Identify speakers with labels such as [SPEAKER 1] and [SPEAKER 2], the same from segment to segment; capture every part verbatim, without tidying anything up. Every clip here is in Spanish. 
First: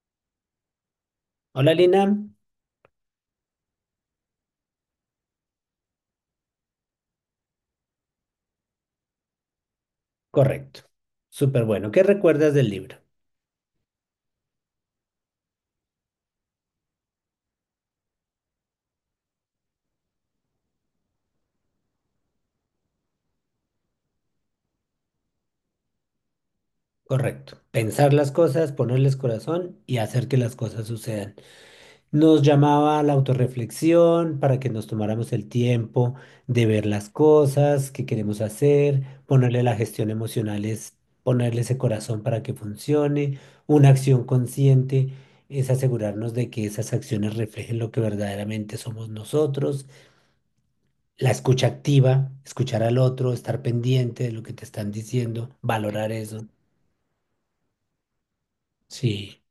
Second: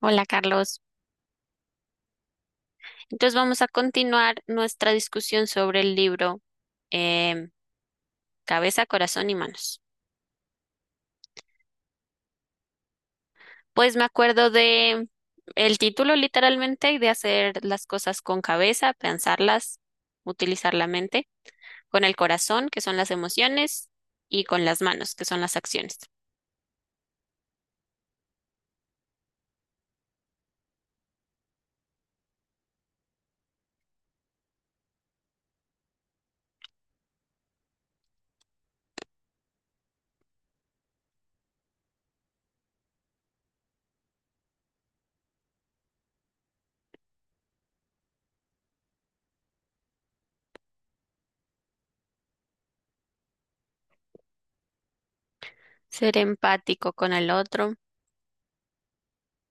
[SPEAKER 1] Hola, Carlos.
[SPEAKER 2] Hola Lina,
[SPEAKER 1] Entonces vamos a continuar nuestra discusión sobre el libro em, Cabeza, Corazón y Manos.
[SPEAKER 2] correcto. Súper bueno. ¿Qué recuerdas del libro?
[SPEAKER 1] Pues me acuerdo de el título literalmente y de hacer las cosas con cabeza, pensarlas, utilizar la mente, con el corazón, que son las emociones, y con las manos, que son las acciones.
[SPEAKER 2] Correcto. Pensar las cosas, ponerles corazón y hacer que las cosas sucedan. Nos llamaba a la autorreflexión para que nos tomáramos el tiempo de ver las cosas que queremos hacer, ponerle la gestión emocional es ponerle ese corazón para que funcione. Una acción consciente es asegurarnos de que esas acciones reflejen lo que verdaderamente somos nosotros. La escucha activa, escuchar al otro, estar pendiente de lo que te están diciendo, valorar
[SPEAKER 1] Ser
[SPEAKER 2] eso.
[SPEAKER 1] empático con el otro,
[SPEAKER 2] Sí,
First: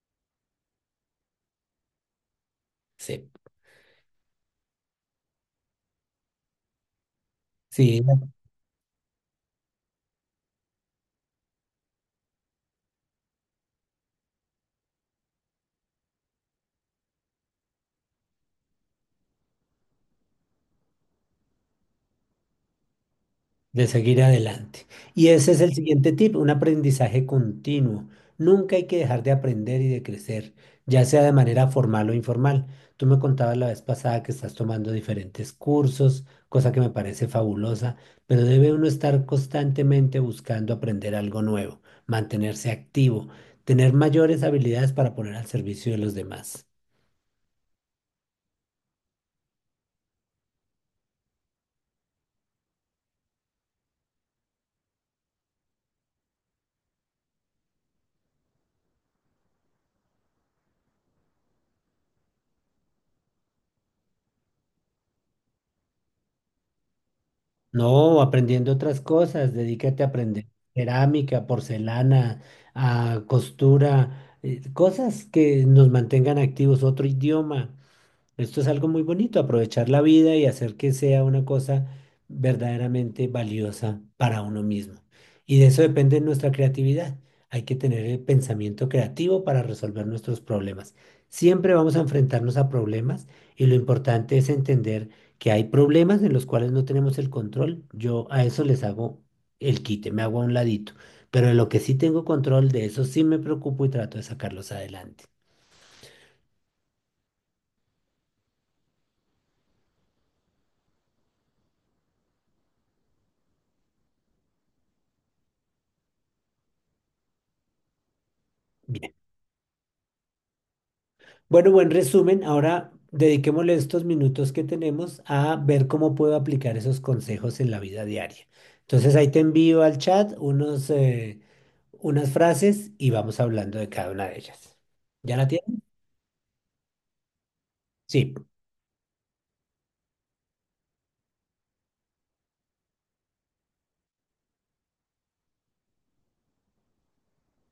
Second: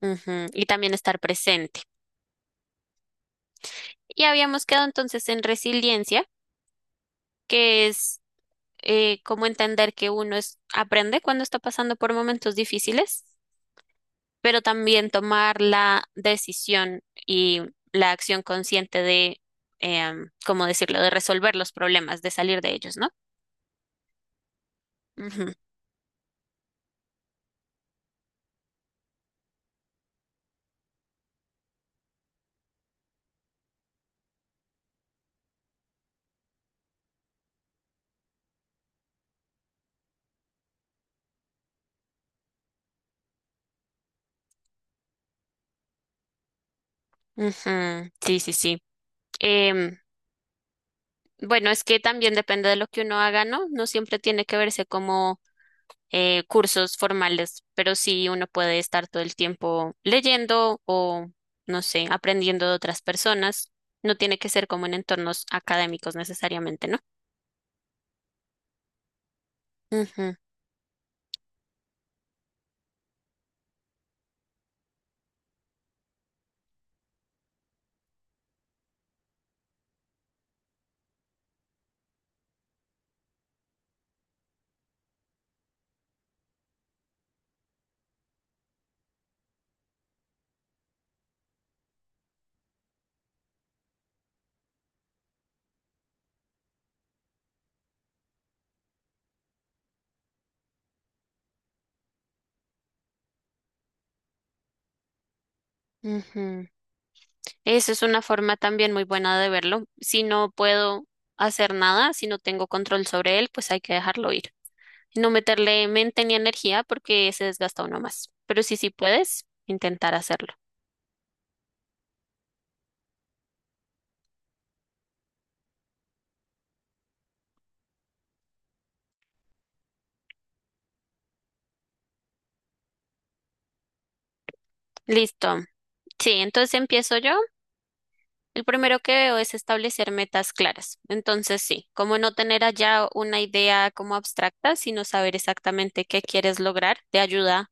[SPEAKER 1] ujú, y también estar presente.
[SPEAKER 2] sí,
[SPEAKER 1] Y habíamos quedado entonces en resiliencia, que
[SPEAKER 2] sí.
[SPEAKER 1] es eh, como entender que uno es, aprende cuando está pasando por momentos difíciles, pero también tomar la decisión y la acción consciente de, em, ¿cómo decirlo?, de resolver los problemas, de salir de ellos, ¿no?
[SPEAKER 2] De seguir adelante. Y
[SPEAKER 1] Ujú,
[SPEAKER 2] ese es el siguiente tip, un aprendizaje continuo. Nunca hay que dejar de aprender y de crecer, ya sea de manera formal o informal. Tú me contabas la vez pasada que estás tomando diferentes cursos, cosa que me parece fabulosa, pero debe uno estar constantemente buscando aprender algo nuevo, mantenerse activo, tener mayores habilidades para poner al servicio de los demás.
[SPEAKER 1] ujú, sí, sí, sí. Em, bueno, es que también depende de lo que uno haga, ¿no? No siempre tiene que verse como eh, cursos formales, pero sí uno puede estar todo el tiempo leyendo o, no sé, aprendiendo de otras personas. No tiene que ser como en entornos académicos necesariamente, ¿no?
[SPEAKER 2] No, aprendiendo otras cosas, dedícate a
[SPEAKER 1] Ujú,
[SPEAKER 2] aprender cerámica, porcelana, a costura, eh, cosas que nos mantengan activos, otro idioma. Esto es algo muy bonito, aprovechar la vida y hacer que sea una cosa verdaderamente valiosa para uno mismo. Y de eso depende nuestra creatividad. Hay que tener el pensamiento creativo para resolver nuestros problemas. Siempre vamos a enfrentarnos a problemas y lo importante es entender que hay problemas en los cuales no tenemos el control. Yo a eso les hago el quite, me hago a un ladito. Pero de lo que sí tengo control, de eso sí me preocupo y trato de sacarlos adelante.
[SPEAKER 1] ujú. Esa es una forma también muy buena de verlo. Si no puedo hacer nada, si no tengo control sobre él, pues hay que dejarlo ir. No meterle mente ni energía porque se desgasta uno más. Pero si sí puedes, intentar hacerlo.
[SPEAKER 2] Bueno, buen resumen. Ahora dediquémosle estos minutos que tenemos a ver cómo puedo aplicar esos consejos en la vida diaria. Entonces ahí te envío al chat unos, eh, unas frases y vamos hablando de cada una de ellas. ¿Ya la
[SPEAKER 1] Listo.
[SPEAKER 2] tienes?
[SPEAKER 1] Sí, entonces empiezo yo.
[SPEAKER 2] Sí.
[SPEAKER 1] El primero que veo es establecer metas claras. Entonces, sí, como no tener allá una idea como abstracta, sino saber exactamente qué quieres lograr, te ayuda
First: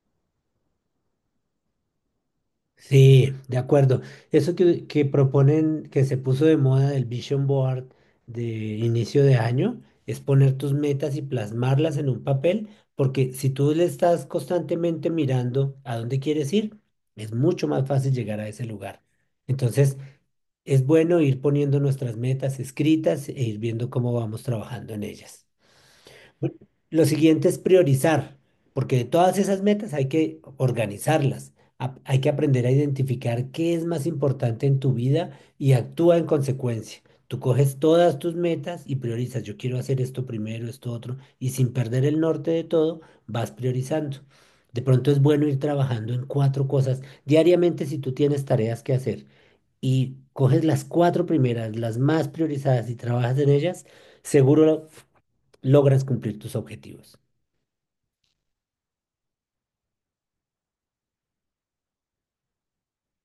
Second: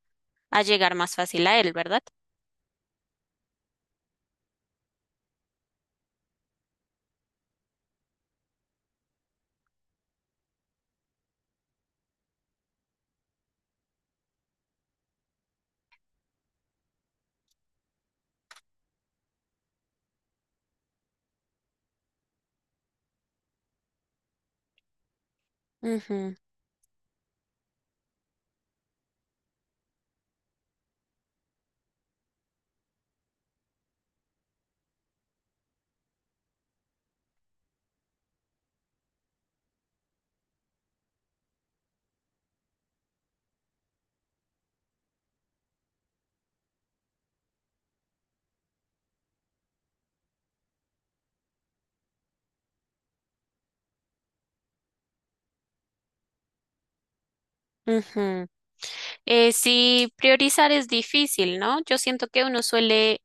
[SPEAKER 1] a llegar más fácil a él, ¿verdad?
[SPEAKER 2] Sí, de acuerdo. Eso que, que proponen, que se puso de moda del Vision Board de inicio de año, es poner tus metas y plasmarlas en un papel, porque si tú le estás constantemente mirando a dónde quieres ir, es mucho más fácil llegar a ese lugar. Entonces, es bueno ir poniendo nuestras metas escritas e ir viendo cómo vamos trabajando en ellas.
[SPEAKER 1] Ujú,
[SPEAKER 2] Lo siguiente es priorizar, porque de todas esas metas hay que organizarlas. Ap- Hay que aprender a identificar qué es más importante en tu vida y actúa en consecuencia. Tú coges todas tus metas y priorizas. Yo quiero hacer esto primero, esto otro, y sin perder el norte de todo, vas priorizando. De pronto es bueno ir trabajando en cuatro cosas diariamente si tú tienes tareas que hacer y coges las cuatro primeras, las más priorizadas y trabajas en ellas, seguro logras cumplir tus objetivos.
[SPEAKER 1] ujú. Eh, sí, priorizar es difícil, ¿no? Yo siento que uno suele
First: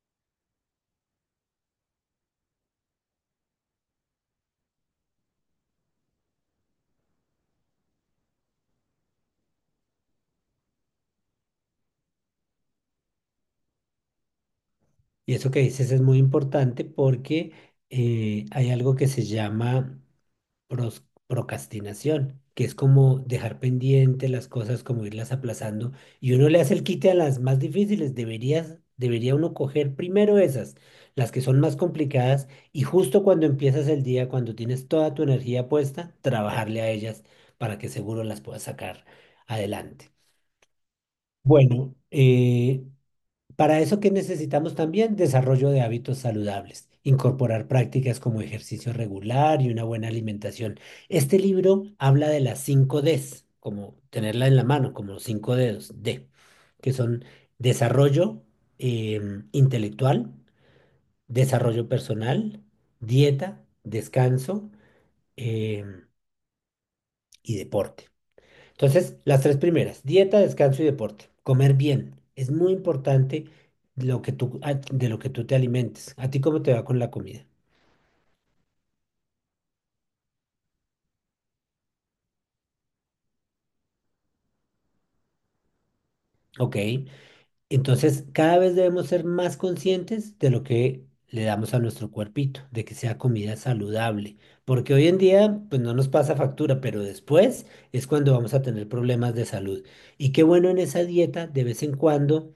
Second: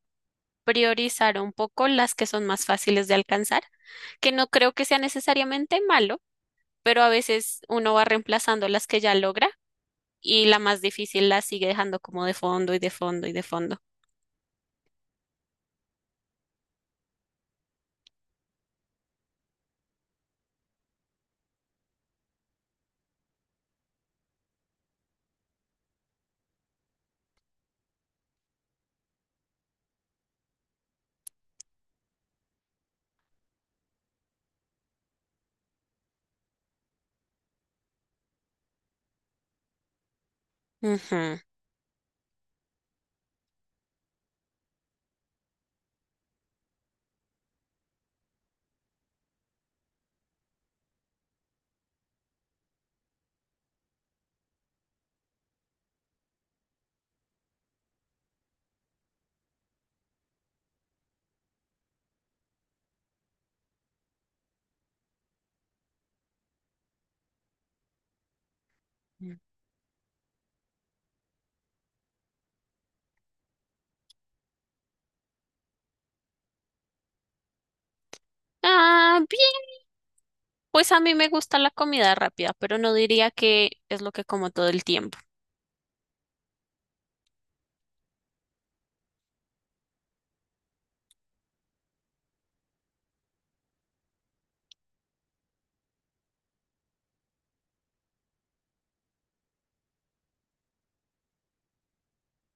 [SPEAKER 1] priorizar un poco las que son más fáciles de alcanzar, que no creo que sea necesariamente malo, pero a veces uno va reemplazando las que ya logra y la más difícil la sigue dejando como de fondo y de fondo y de fondo.
[SPEAKER 2] Y eso que dices es muy importante porque eh, hay algo que se llama pros- procrastinación, que es como dejar pendiente las cosas, como irlas aplazando. Y uno le hace el quite a las más difíciles. Deberías, debería uno coger primero esas, las que son más complicadas, y justo cuando empiezas el día, cuando tienes toda tu energía puesta, trabajarle a ellas para que seguro las puedas sacar adelante.
[SPEAKER 1] Ujú.
[SPEAKER 2] Bueno, eh, Para eso, ¿qué necesitamos también? Desarrollo de hábitos saludables, incorporar prácticas como ejercicio regular y una buena alimentación. Este libro habla de las cinco Ds, como tenerla en la mano, como los cinco dedos, D, que son desarrollo em, intelectual, desarrollo personal, dieta, descanso, em, y deporte. Entonces, las tres primeras, dieta, descanso y deporte. Comer bien. Es muy importante lo que tú, a- de lo que tú te alimentes. ¿A ti cómo te va con la comida?
[SPEAKER 1] Ah, bien. Pues a mí me gusta la comida rápida, pero no diría que es lo que como todo el tiempo,
[SPEAKER 2] Ok. Entonces, cada vez debemos ser más conscientes de lo que le damos a nuestro cuerpito, de que sea comida saludable. Porque hoy en día, pues no nos pasa factura, pero después es cuando vamos a tener problemas de salud. Y qué bueno en esa dieta, de vez en cuando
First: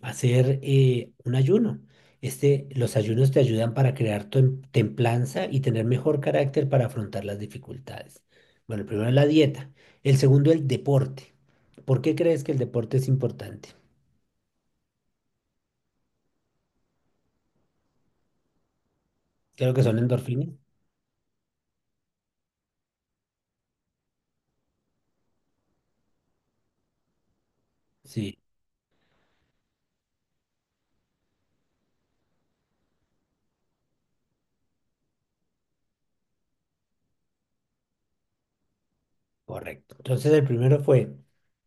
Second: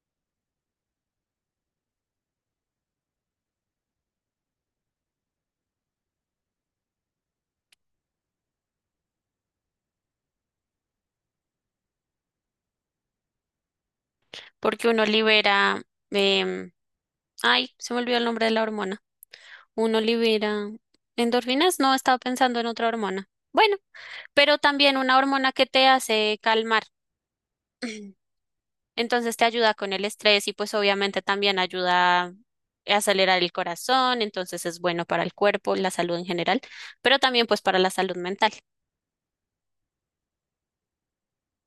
[SPEAKER 2] hacer eh, un ayuno. Este, los ayunos te ayudan para crear tem- templanza y tener mejor carácter para afrontar las dificultades. Bueno, el primero es la dieta, el segundo el deporte. ¿Por qué crees que el deporte es importante?
[SPEAKER 1] porque uno libera, em, ay, se me olvidó el nombre de la hormona.
[SPEAKER 2] Creo que son
[SPEAKER 1] Uno
[SPEAKER 2] endorfinas.
[SPEAKER 1] libera endorfinas, no, estaba pensando en otra hormona. Bueno. Pero también una hormona que te hace calmar.
[SPEAKER 2] Sí.
[SPEAKER 1] Entonces te ayuda con el estrés y pues obviamente también ayuda a acelerar el corazón, entonces es bueno para el cuerpo, la salud en general, pero también pues para la salud mental.
[SPEAKER 2] Correcto. Entonces el primero fue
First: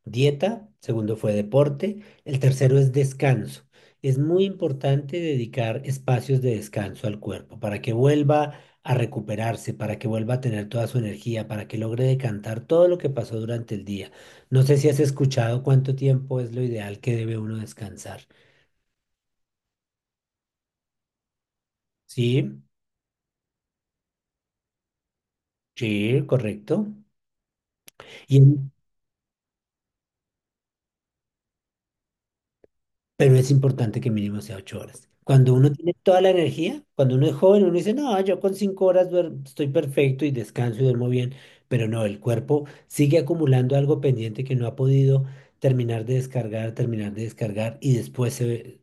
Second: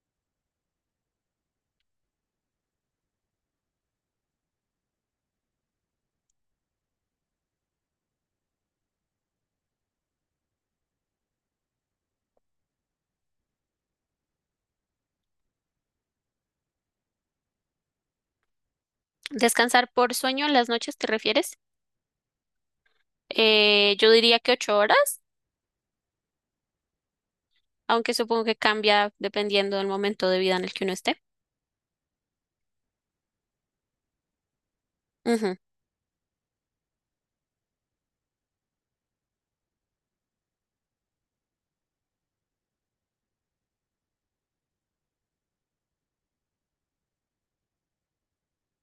[SPEAKER 2] dieta, segundo fue deporte, el tercero es descanso. Es muy importante dedicar espacios de descanso al cuerpo para que vuelva a recuperarse, para que vuelva a tener toda su energía, para que logre decantar todo lo que pasó durante el día. No sé si has escuchado cuánto tiempo es lo ideal que debe uno descansar.
[SPEAKER 1] Descansar por sueño en las noches, ¿te refieres?
[SPEAKER 2] Sí,
[SPEAKER 1] Eh, yo diría que ocho horas,
[SPEAKER 2] sí, correcto.
[SPEAKER 1] aunque
[SPEAKER 2] Y,
[SPEAKER 1] supongo que cambia dependiendo del momento de vida en el que uno esté.
[SPEAKER 2] pero es importante que mínimo sea ocho horas. Cuando
[SPEAKER 1] Ujú,
[SPEAKER 2] uno tiene toda la energía, cuando uno es joven, uno dice, no, yo con cinco horas duerm- estoy perfecto y descanso y duermo bien, pero no, el cuerpo sigue acumulando algo pendiente que no ha podido terminar de descargar, terminar de descargar y después se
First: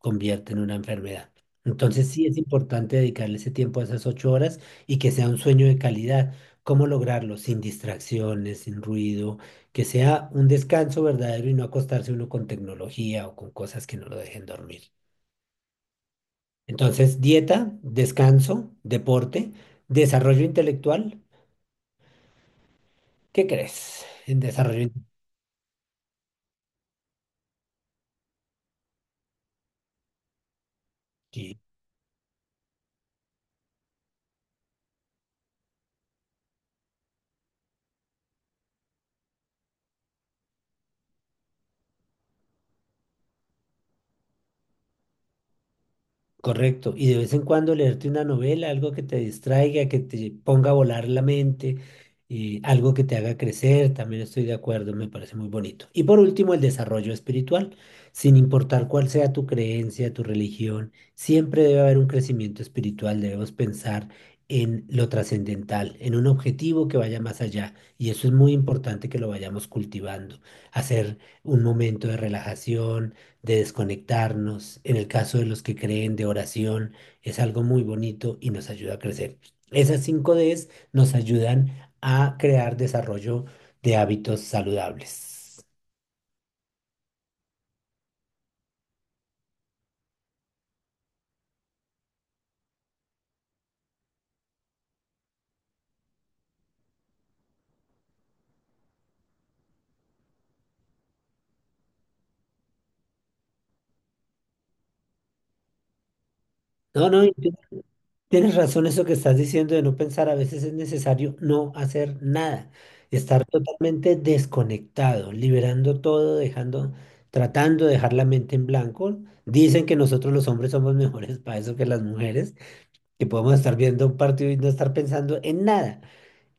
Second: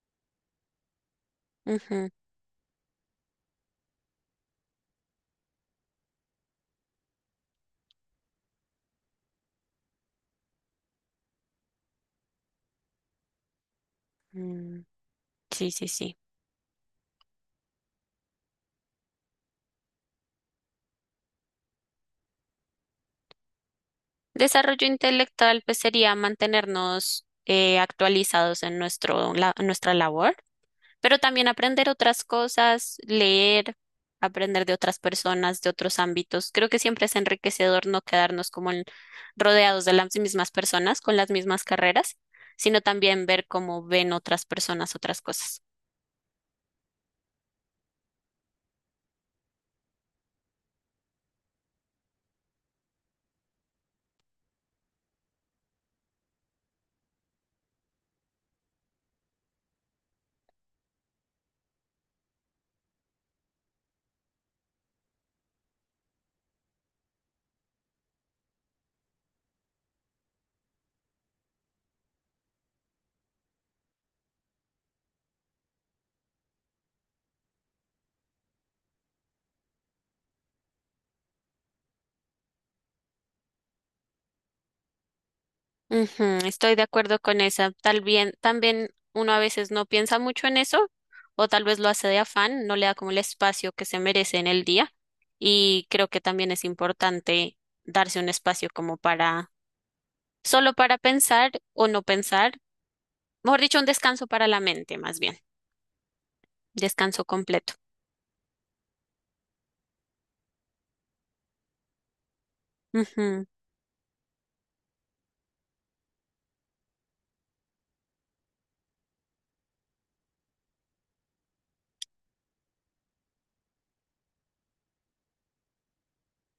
[SPEAKER 2] convierte en una enfermedad.
[SPEAKER 1] ujú,
[SPEAKER 2] Entonces sí es importante dedicarle ese tiempo a esas ocho horas y que sea un sueño de calidad. ¿Cómo lograrlo? Sin distracciones, sin ruido, que sea un descanso verdadero y no acostarse uno con tecnología o con cosas que no lo dejen dormir.
[SPEAKER 1] mm, sí, sí, sí.
[SPEAKER 2] Entonces, dieta, descanso, deporte, desarrollo intelectual. ¿Qué crees en desarrollo
[SPEAKER 1] Desarrollo
[SPEAKER 2] intelectual?
[SPEAKER 1] intelectual, pues sería mantenernos eh, actualizados en nuestro, la- en nuestra labor, pero también aprender otras cosas, leer, aprender de otras personas, de otros ámbitos. Creo que siempre es enriquecedor no quedarnos como en- rodeados de las mismas personas, con las mismas carreras, sino también ver cómo ven otras personas otras cosas.
[SPEAKER 2] Correcto. Y de vez en cuando leerte una novela, algo que te distraiga, que te ponga a volar la mente, eh, algo que te haga crecer, también estoy de acuerdo, me parece muy bonito. Y por último, el desarrollo espiritual. Sin importar cuál sea tu creencia, tu religión, siempre debe haber un crecimiento espiritual, debemos pensar en lo trascendental, en un objetivo que vaya más allá. Y eso es muy importante que lo vayamos cultivando. Hacer un momento de relajación, de desconectarnos, en el caso de los que creen de oración, es algo muy bonito y nos ayuda a crecer. Esas cinco ds nos ayudan a crear desarrollo de hábitos saludables.
[SPEAKER 1] Ujú, estoy de acuerdo con esa. Tal bien, también uno a veces no piensa mucho en eso, o tal vez lo hace de afán, no le da como el espacio que se merece en el día. Y creo que también es importante darse un espacio como para, solo para pensar o no pensar, mejor dicho, un descanso para la mente, más bien,
[SPEAKER 2] No,
[SPEAKER 1] descanso
[SPEAKER 2] no, y tú
[SPEAKER 1] completo.
[SPEAKER 2] tienes razón eso que estás diciendo de no pensar, a veces es necesario no hacer nada, estar totalmente desconectado, liberando todo, dejando, tratando de dejar la mente en blanco. Dicen que nosotros los hombres somos mejores para eso que las mujeres, que podemos estar viendo un partido y no estar pensando en nada.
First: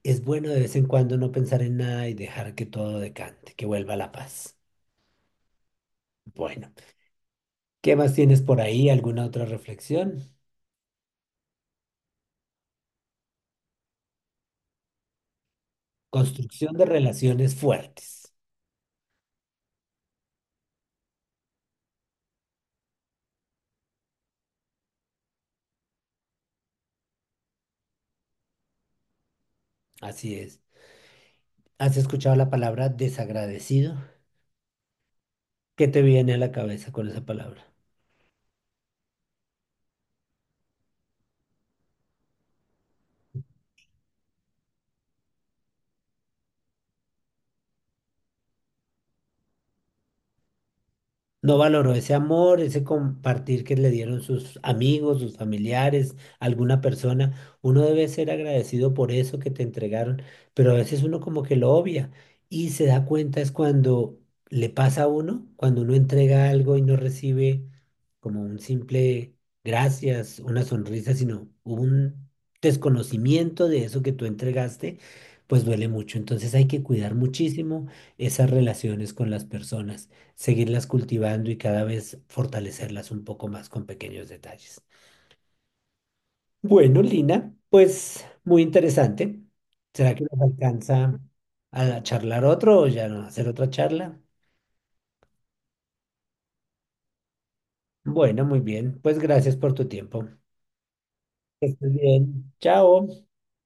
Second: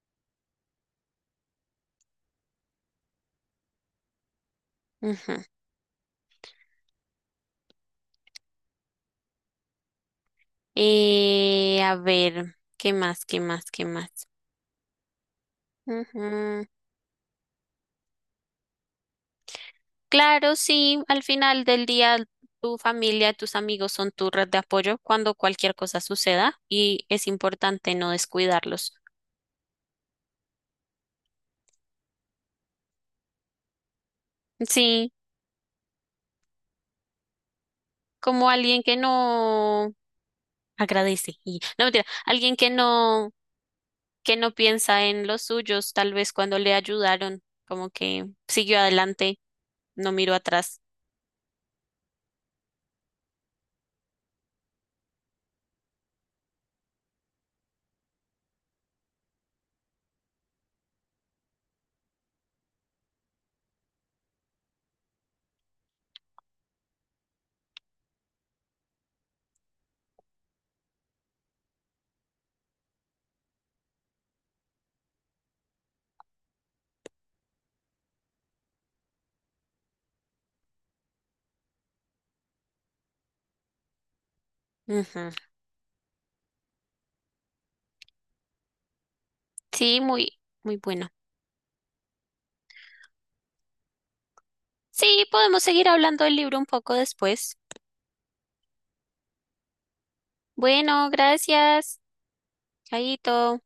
[SPEAKER 2] Es bueno de vez en cuando no pensar en nada y dejar que todo decante, que vuelva la paz.
[SPEAKER 1] Ujú, ujú.
[SPEAKER 2] Bueno, ¿qué más tienes por ahí? ¿Alguna otra reflexión?
[SPEAKER 1] Eh, a ver, ¿qué más? ¿Qué más? ¿Qué más? Ujú.
[SPEAKER 2] Construcción de relaciones fuertes.
[SPEAKER 1] Claro, sí, al final del día tu familia, tus amigos son tu red de apoyo cuando cualquier cosa suceda y es importante no descuidarlos.
[SPEAKER 2] Así es. ¿Has escuchado la palabra desagradecido?
[SPEAKER 1] Sí,
[SPEAKER 2] ¿Qué te viene a la cabeza con esa palabra?
[SPEAKER 1] como alguien que no agradece y no mentira, alguien que no que no piensa en los suyos, tal vez cuando le ayudaron, como que siguió adelante, no miró atrás.
[SPEAKER 2] No valoró ese amor, ese compartir que le dieron sus amigos, sus familiares, alguna persona. Uno debe ser agradecido por eso que te entregaron, pero a veces uno como que lo obvia y se da cuenta es cuando le pasa a uno, cuando uno entrega algo y no recibe como un simple gracias, una sonrisa, sino un desconocimiento de eso que tú entregaste, pues duele mucho. Entonces hay que cuidar muchísimo esas relaciones con las personas, seguirlas cultivando y cada vez fortalecerlas un poco más con pequeños detalles.
[SPEAKER 1] Ujú.
[SPEAKER 2] Bueno, Lina, pues muy interesante.
[SPEAKER 1] Sí,
[SPEAKER 2] ¿Será que
[SPEAKER 1] muy
[SPEAKER 2] nos
[SPEAKER 1] muy bueno.
[SPEAKER 2] alcanza a charlar otro o ya no hacer otra charla?
[SPEAKER 1] Sí, podemos seguir hablando del libro un poco después.
[SPEAKER 2] Bueno, muy bien. Pues gracias por tu tiempo.
[SPEAKER 1] Bueno,
[SPEAKER 2] Que estés
[SPEAKER 1] gracias.
[SPEAKER 2] bien. Chao.
[SPEAKER 1] Chaito.